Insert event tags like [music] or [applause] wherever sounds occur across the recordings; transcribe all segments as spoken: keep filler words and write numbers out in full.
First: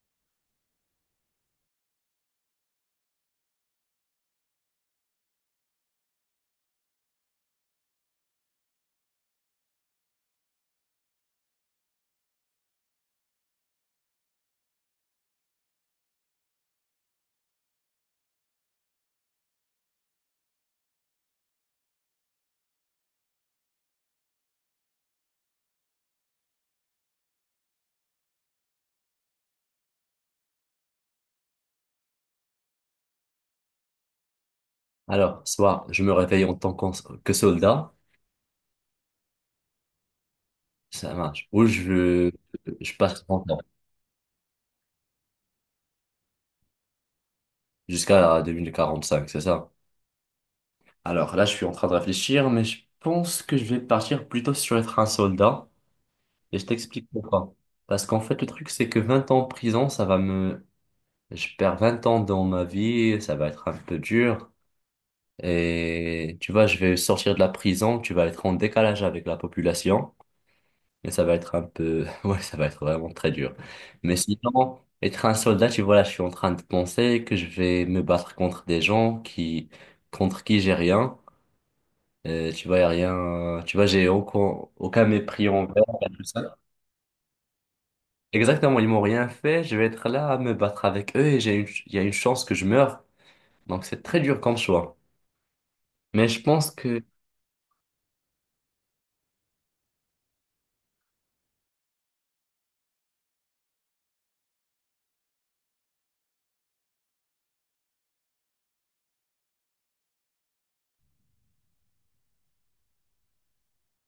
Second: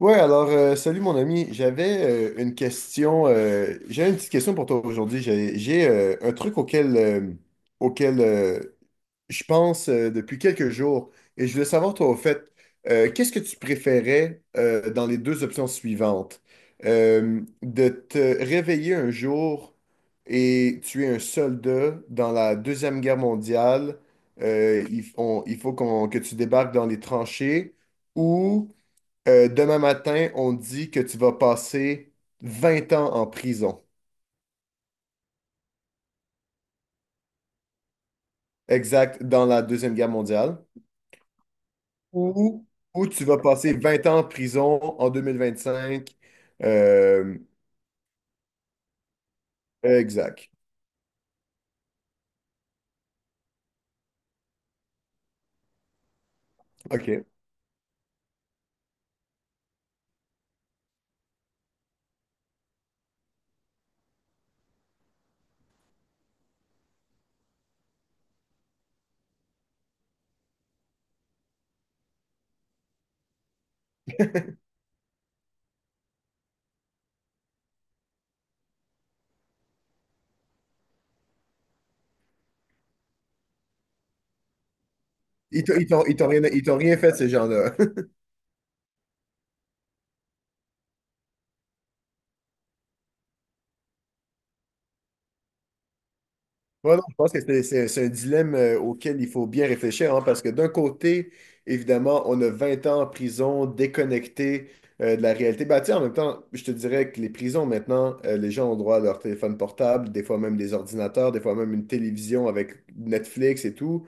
Ouais, alors, euh, salut mon ami. J'avais euh, une question. Euh, j'ai une petite question pour toi aujourd'hui. J'ai, j'ai, euh, un truc auquel, euh, auquel euh, je pense euh, depuis quelques jours. Et je voulais savoir, toi, au fait, euh, qu'est-ce que tu préférais euh, dans les deux options suivantes? Euh, de te réveiller un jour et tu es un soldat dans la Deuxième Guerre mondiale. euh, il, on- il faut qu'on- que tu débarques dans les tranchées ou. Euh, demain matin, on dit que tu vas passer vingt ans en prison, Alors, soit je me réveille en tant qu'en- que soldat, exact, dans la Deuxième Guerre mondiale, ça marche, ou je, ou, je ou passe tu vas trente ans, passer vingt ans en prison en deux mille vingt-cinq, euh, jusqu'à deux mille quarante-cinq, c'est ça. exact. Alors là, je suis en train de réfléchir, mais je pense que je vais partir plutôt sur être un soldat, et je t'explique OK. pourquoi. Parce qu'en fait, le truc, c'est que vingt ans en prison, ça va me... Je perds vingt ans dans ma vie, ça va être un peu dur, et tu vois, je vais sortir de la prison, tu vas être en décalage avec la population. Mais ça va être un peu... [laughs] Ouais, ça va être vraiment très dur. Mais sinon, être un soldat, tu vois, là, je suis en train de penser que je vais me battre contre des gens qui... contre qui j'ai rien. Euh, tu vois, y a rien... Tu vois, j'ai aucun, aucun mépris Ils t'ont envers ils t'ont- et ils tout t'ont rien, ça. Ils t'ont rien fait, ces gens-là. [laughs] Exactement, ils m'ont rien fait. Je vais être là à me battre avec eux et j'ai une... il y a une chance que je meure. Donc, c'est très dur comme choix. Mais je pense Ouais, non, que... je pense que c'est c'est- c'est un dilemme euh, auquel il faut bien réfléchir, hein, parce que d'un côté, évidemment, on a vingt ans en prison, déconnecté euh, de la réalité. Bah, tu sais, en même temps, je te dirais que les prisons, maintenant, euh, les gens ont droit à leur téléphone portable, des fois même des ordinateurs, des fois même une télévision avec Netflix et tout.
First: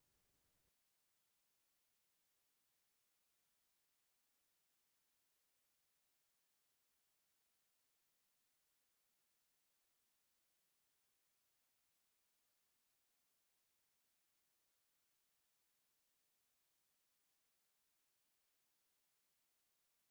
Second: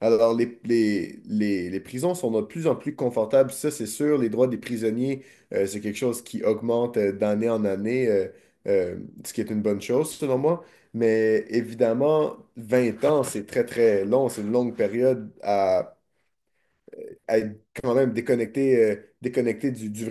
Alors, les, les, les, les prisons sont de plus en plus confortables, ça c'est sûr. Les droits des prisonniers, euh, c'est quelque chose qui augmente euh, d'année en année, euh, euh, ce qui est une bonne chose selon moi. Mais évidemment, vingt ans, c'est très très long, c'est une longue période à, à être quand même déconnecté, euh, déconnecté du, du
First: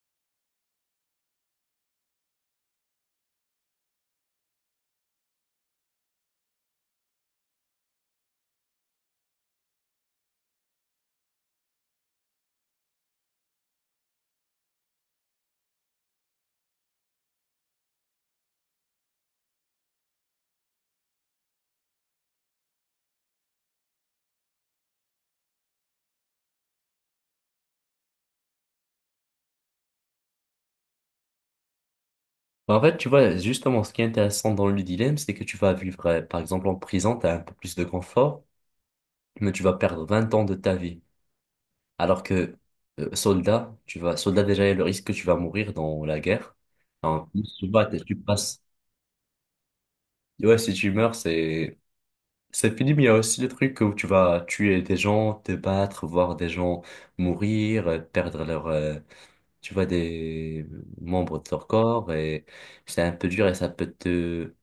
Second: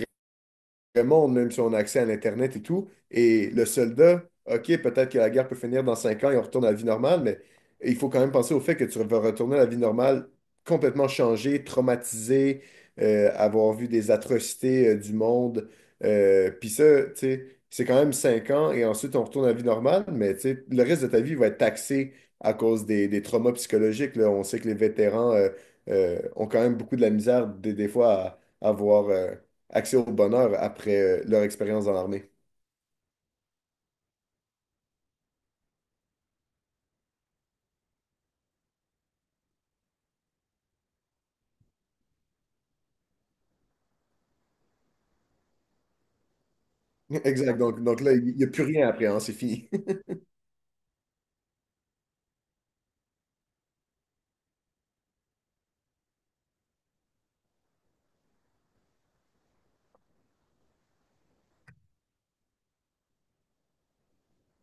le monde, même si on a accès à l'Internet et tout. Et le soldat, OK, peut-être que la guerre peut finir dans cinq ans et on retourne à la vie normale, mais il faut quand même penser au fait que tu vas retourner à la vie normale complètement changé, traumatisé, euh, avoir vu des atrocités euh, du monde. Euh, Puis ça, tu sais, c'est quand même cinq ans et ensuite on retourne à la vie normale, mais tu sais, le reste de ta vie va être taxé à cause des, des traumas psychologiques, là. On sait que les vétérans euh, euh, ont quand même beaucoup de la misère des, des fois à avoir accès au bonheur après euh, leur expérience dans l'armée. En fait, tu vois, justement, ce qui est intéressant dans le dilemme, c'est que tu vas vivre, euh, par exemple, en prison, tu as un peu plus de confort, mais tu vas perdre vingt ans de ta vie. Alors que euh, soldat, tu vas, soldat déjà, il y a le risque que tu vas mourir dans la guerre. [laughs] En plus, Exact. tu Donc, vas, Donc là, tu il n'y a passes. plus rien après, hein, c'est fini. [laughs] Ouais, si tu meurs, c'est c'est fini, mais il y a aussi le truc où tu vas tuer des gens, te battre, voir des gens mourir, euh, perdre leur, euh, tu vois, des membres de leur corps et c'est un peu dur et ça peut te...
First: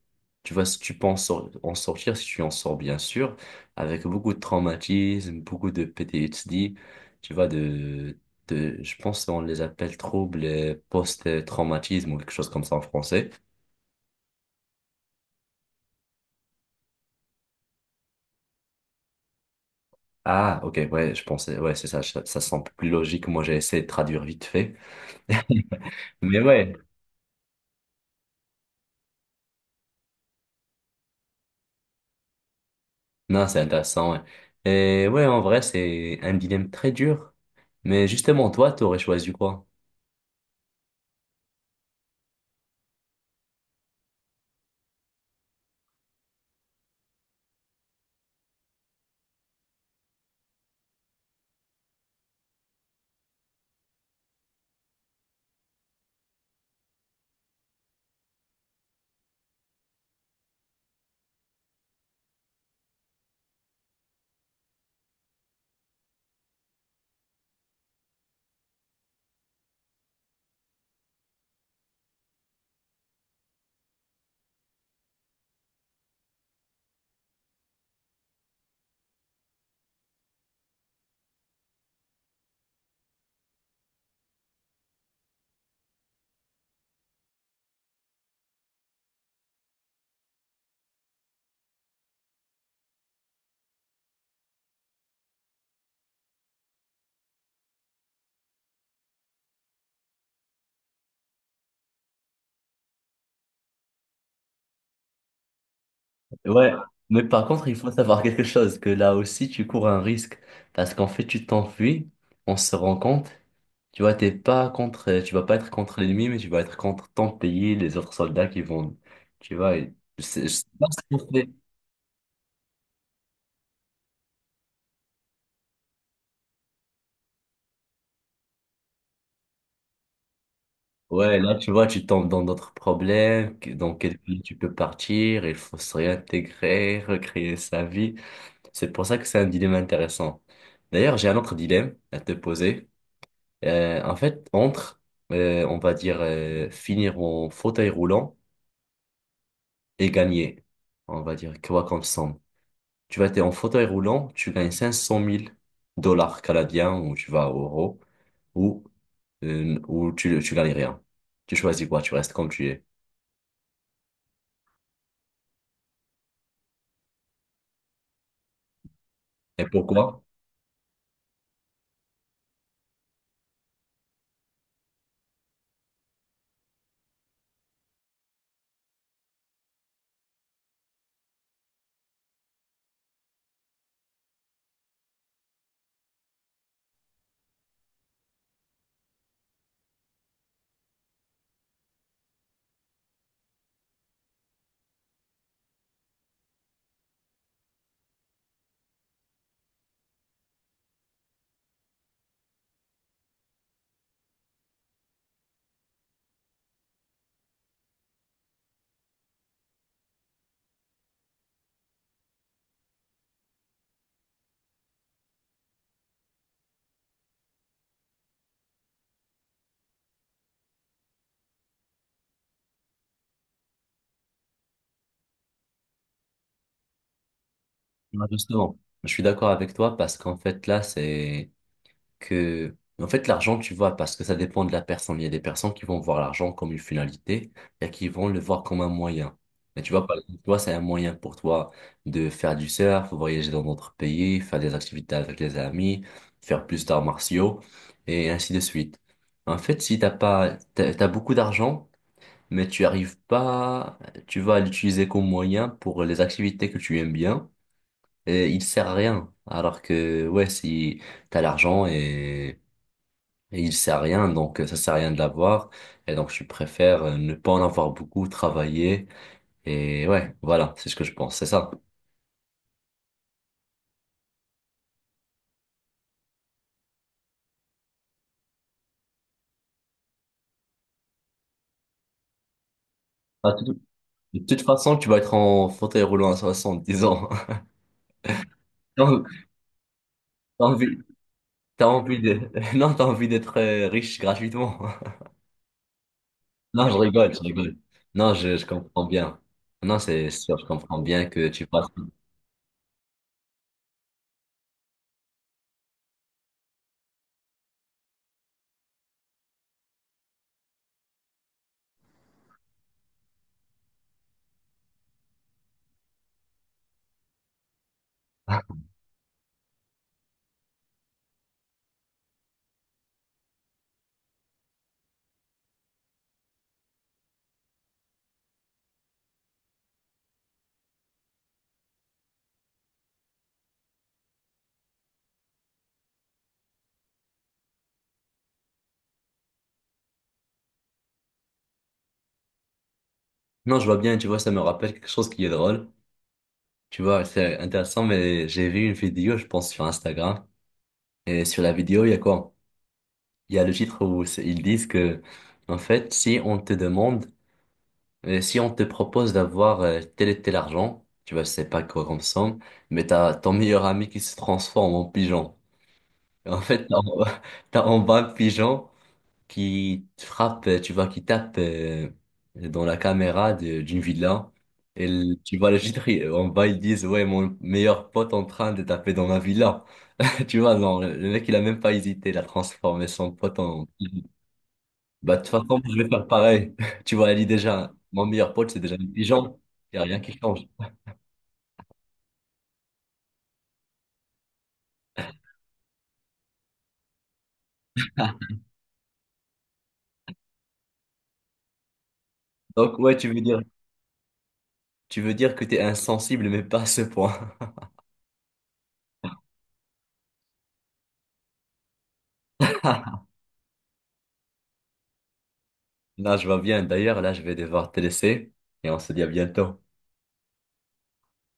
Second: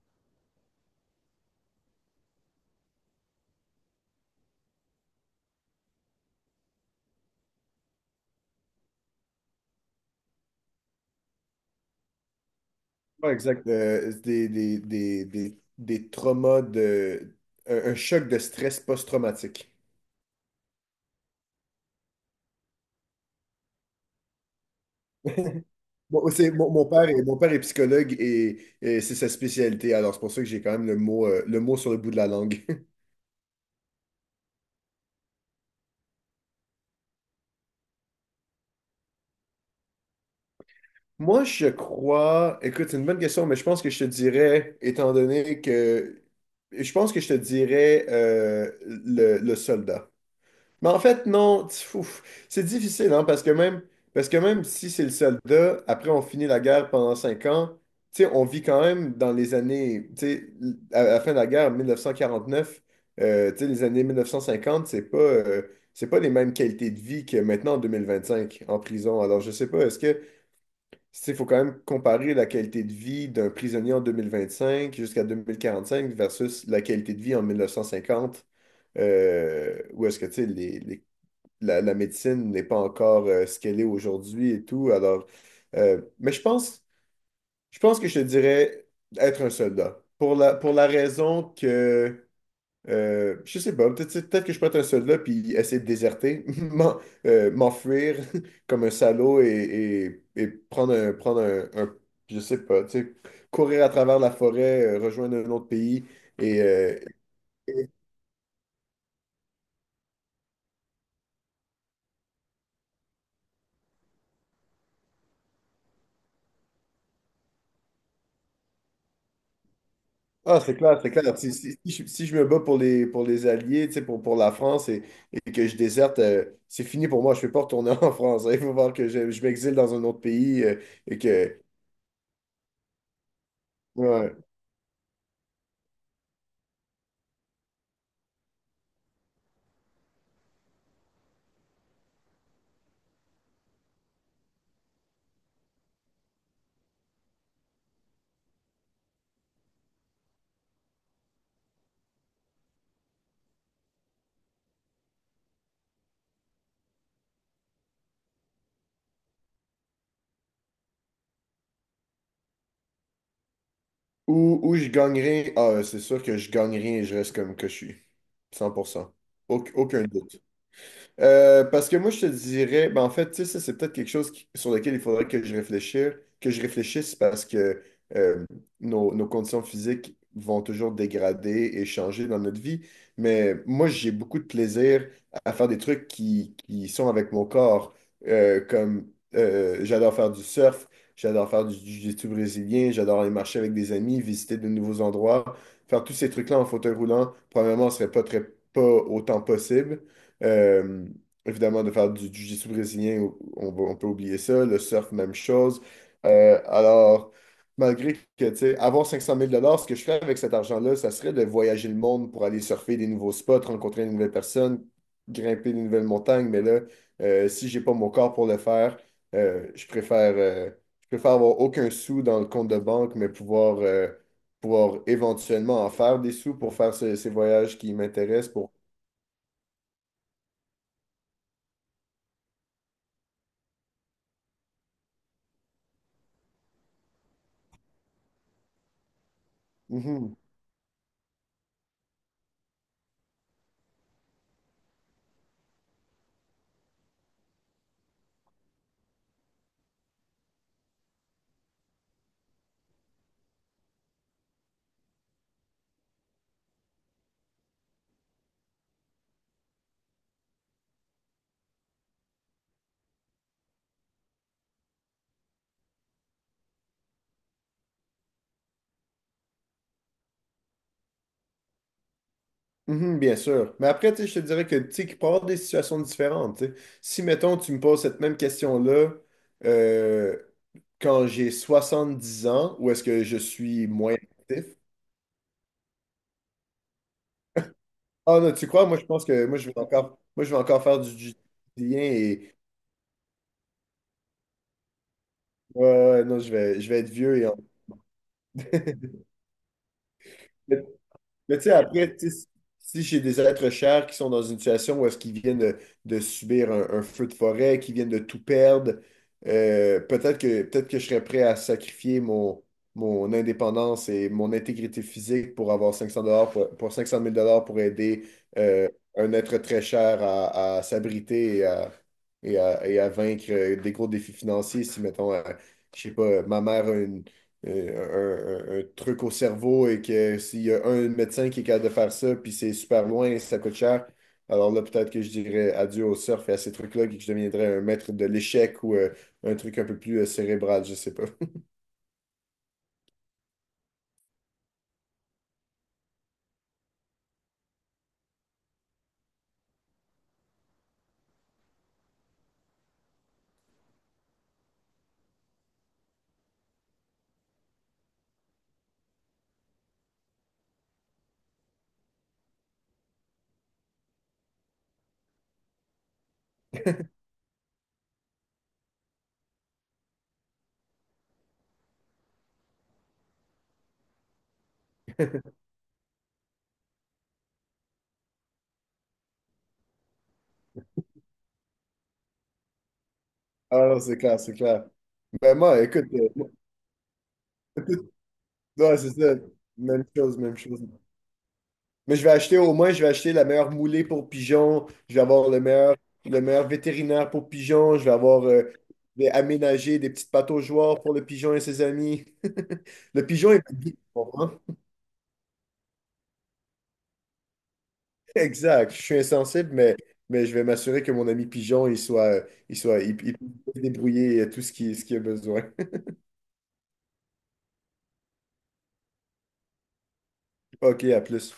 Tu vois, si tu penses en sor- en sortir, si tu en sors bien sûr, avec beaucoup de traumatisme, beaucoup de P T S D, tu vois, de, de, je pense qu'on les appelle troubles euh, post-traumatisme ou quelque chose comme ça en français. Ouais, exact. Euh, c'est des, des, des, des, des traumas de. Un, un choc de stress post-traumatique. Ah, ok, ouais, je pensais, ouais, c'est ça, ça, ça semble plus logique. Moi, j'ai essayé de traduire vite fait. [laughs] Bon, Mais c'est, mon, ouais, mon père est, mon père est psychologue et, et c'est sa spécialité, alors c'est pour ça que j'ai quand même le mot, euh, le mot sur le bout de la langue. non, c'est intéressant, ouais. Et ouais, en vrai, c'est un dilemme très dur. Mais justement, toi, t'aurais choisi quoi? [laughs] Moi, je crois, écoute, c'est une bonne question, mais je pense que je te dirais, étant donné que, je pense que je te dirais euh, le, le soldat. Mais en fait, non, tu- ouf, c'est difficile, hein, parce que même, parce que même si c'est le soldat, après on finit la guerre pendant cinq ans, tu sais, on vit quand même dans les années, tu sais, l- à à la fin de la guerre, mille neuf cent quarante-neuf, euh, tu sais, les années mille neuf cent cinquante, c'est pas, euh, c'est pas les mêmes qualités de vie que maintenant en deux mille vingt-cinq en prison. Alors, je sais pas, est-ce que, tu sais, faut quand même comparer la qualité de vie d'un prisonnier en deux mille vingt-cinq jusqu'à deux mille quarante-cinq versus la qualité de vie en mille neuf cent cinquante. Euh, ou est-ce que tu sais, les, les la, la médecine n'est pas encore euh, ce qu'elle est aujourd'hui et tout. Alors, euh, mais je pense, je pense que je te dirais être un soldat. Pour la, pour la raison que, euh, je sais pas, peut-être peut-être que je peux être un soldat puis essayer de déserter, [laughs] m'en- euh, m'enfuir [laughs] comme un salaud et, et, et prendre un, prendre un, un- je sais pas, tu sais, courir à travers la forêt, euh, rejoindre un autre pays et, Ouais, euh, mais par contre, il faut savoir quelque chose, que là aussi, tu cours un risque. Parce qu'en fait, tu t'enfuis, on se rend compte, tu vois, t'es pas contre, euh, tu vas pas être contre l'ennemi, mais tu vas être contre ton pays, les autres soldats qui vont, tu vois, et c'est- je Ah, sais c'est pas clair, c'est ce qu'on clair. fait. Si, si- si je, si je me bats pour les, pour les Alliés, tu sais, pour, pour la France et, et que je déserte, euh, c'est fini pour moi. Je ne peux pas retourner [laughs] en France. Hein. Il faut voir que je, je m'exile dans un autre pays euh, et Ouais, là, que. tu vois, tu tombes dans d'autres problèmes, que- dans quel Ouais. pays tu peux partir, il faut se réintégrer, recréer sa vie. C'est pour ça que c'est un dilemme intéressant. D'ailleurs, j'ai un autre dilemme à te poser. Euh, en fait, entre, euh, on va dire, euh, finir en fauteuil roulant et gagner, on va dire, quoi comme somme. Tu vas être en fauteuil roulant, tu gagnes cinq cent mille dollars canadiens ou tu vas à euros ou, euh, ou tu, tu gagnes rien. Tu choisis quoi, tu restes comme tu es. Ou, ou je gagnerai. Ah, ouais, c'est sûr que je gagnerai et je reste comme que je suis. Cent pour cent. Et Auc- aucun pourquoi? doute. Euh, parce que moi, je te dirais, ben, en fait, tu sais, ça, c'est peut-être quelque chose qui- sur lequel il faudrait que je réfléchisse, que je réfléchisse parce que euh, nos, nos conditions physiques vont toujours dégrader et changer dans notre vie. Mais moi, j'ai beaucoup de plaisir à faire des trucs qui, qui sont avec mon corps. Euh, comme euh, j'adore faire du surf, j'adore faire du jiu-jitsu brésilien, j'adore aller marcher avec des amis, visiter de nouveaux endroits. Faire tous ces trucs-là en fauteuil roulant, probablement, ne serait pas très, pas autant possible. Euh, Évidemment, de faire du jiu-jitsu brésilien, on, va- on peut oublier ça. Le surf, même chose. Euh, alors, Malgré que, tu sais, avoir cinq cent mille dollars, ce que je ferais avec cet argent-là, ça serait de voyager le monde pour aller surfer des nouveaux spots, rencontrer de nouvelles personnes, grimper de nouvelles montagnes. Mais là, euh, si j'ai pas mon corps pour le faire, euh, je préfère, euh, je préfère avoir aucun sou dans le compte de banque, mais pouvoir, euh, pouvoir éventuellement en faire des sous pour faire ce- ces voyages qui Bah, m'intéressent, pour... justement, je suis d'accord avec toi parce qu'en fait, là, c'est... que, en fait, l'argent, tu vois, parce que ça dépend de la personne. Il y a des personnes qui vont voir l'argent comme une finalité et qui vont le voir comme un moyen. Mais tu vois, par Mhm. exemple, toi, c'est un moyen pour toi de faire du surf, voyager dans d'autres pays, faire des activités avec les amis, faire plus d'arts martiaux et ainsi de suite. En fait, si t'as pas, t'as, t'as beaucoup d'argent, mais tu arrives pas, tu vas l'utiliser comme moyen pour les activités que tu aimes bien et il sert à rien. Alors que, ouais, si, t'as l'argent et et il sait à rien, donc euh, ça sert à rien de l'avoir. Et donc je préfère euh, ne pas en avoir beaucoup, travailler. Et ouais, voilà, c'est ce que je pense, c'est ça. Mhm, bien sûr. Mais après, tu sais, je te dirais que, tu sais, qu'il peut y avoir des situations différentes. Tu sais. Si, mettons, tu me poses cette même question-là euh, quand j'ai soixante dix ans, ou est-ce que je Ah, tout- suis moins De toute actif? façon, tu vas être en fauteuil roulant à soixante dix ans. [laughs] Ah non, tu crois? Moi, je T'as pense que moi, je vais encore, moi, je vais t'as encore envie, faire du jiu-jitsu t'as envie de, et [laughs] non, t'as envie d'être euh, riche gratuitement. [laughs] ouais, ouais, non, je vais, Non, je je vais être rigole, vieux je et en- rigole. Non, je, je comprends [laughs] bien. Non, c'est sûr, je comprends bien que Mais tu tu sais, passes. après, tu sais, si j'ai des êtres chers qui sont dans une situation où est-ce qu'ils viennent de, de subir un, un feu de forêt, qui viennent de tout perdre, euh, peut-être que, peut-être que je serais prêt à sacrifier mon, mon indépendance et mon intégrité physique pour avoir cinq cents dollars pour, pour cinq cent mille dollars pour aider [laughs] euh, un être très cher à, à s'abriter et à, et à- et à vaincre euh, des gros défis financiers. Si, mettons, euh, je sais pas, ma mère a une euh, un, un- un truc au cerveau et que s'il y a un médecin qui est capable de faire ça, puis c'est super loin, ça coûte cher, alors là, peut-être que je dirais adieu au surf et à ces trucs-là, et que je deviendrais un maître de l'échec ou euh, un truc un peu plus euh, cérébral, je sais pas. [laughs] Non, je vois bien, tu vois, ça me rappelle quelque chose qui est drôle. Tu vois, c'est intéressant, mais j'ai vu une vidéo, je pense, sur Instagram. Et sur la vidéo, il y a quoi? Il y a le titre où c'est- ils disent que, en fait, si on te demande, euh, si on te propose d'avoir euh, tel et tel argent, tu vois, je sais pas quoi comme somme, mais t'as ton meilleur ami qui se transforme en pigeon. Et en fait, t'as en [laughs] t'as en bas un pigeon qui te frappe, euh, tu vois, qui tape euh, dans la caméra de- d'une villa. Et le- tu vois le [laughs] titre, il- en bas, ils disent, ouais, mon meilleur pote en train de taper dans ma villa. [laughs] Tu vois, non, le le mec, il a même pas hésité, il a transformé son pote en... Ah, c'est clair, c'est clair. Bah, de toute Ben façon, moi, je écoute, vais faire euh, moi, pareil. [laughs] Tu vois, elle dit déjà, tout- mon meilleur pote, c'est déjà Ouais, c'est ça. intelligent. Il n'y a Même rien qui chose, même change. chose. Mais je vais acheter au moins, je vais acheter la meilleure moulée pour pigeons, je vais avoir le meilleur, le meilleur vétérinaire pour pigeons, je vais avoir euh, je vais aménager des petites pataugeoires pour le pigeon et ses amis. Donc, [laughs] ouais, Le tu veux pigeon dire, est ma guide, tu comprends? tu veux dire que tu es insensible, mais pas à ce point. [laughs] Exact. Je suis insensible, mais, mais je vais m'assurer que mon ami pigeon, il soit, euh, il soit, il, [laughs] il peut se débrouiller euh, tout ce qui, ce qu'il a besoin. Là, je vois bien. D'ailleurs, là, je vais devoir te laisser et on se dit à bientôt. [laughs] OK, à plus.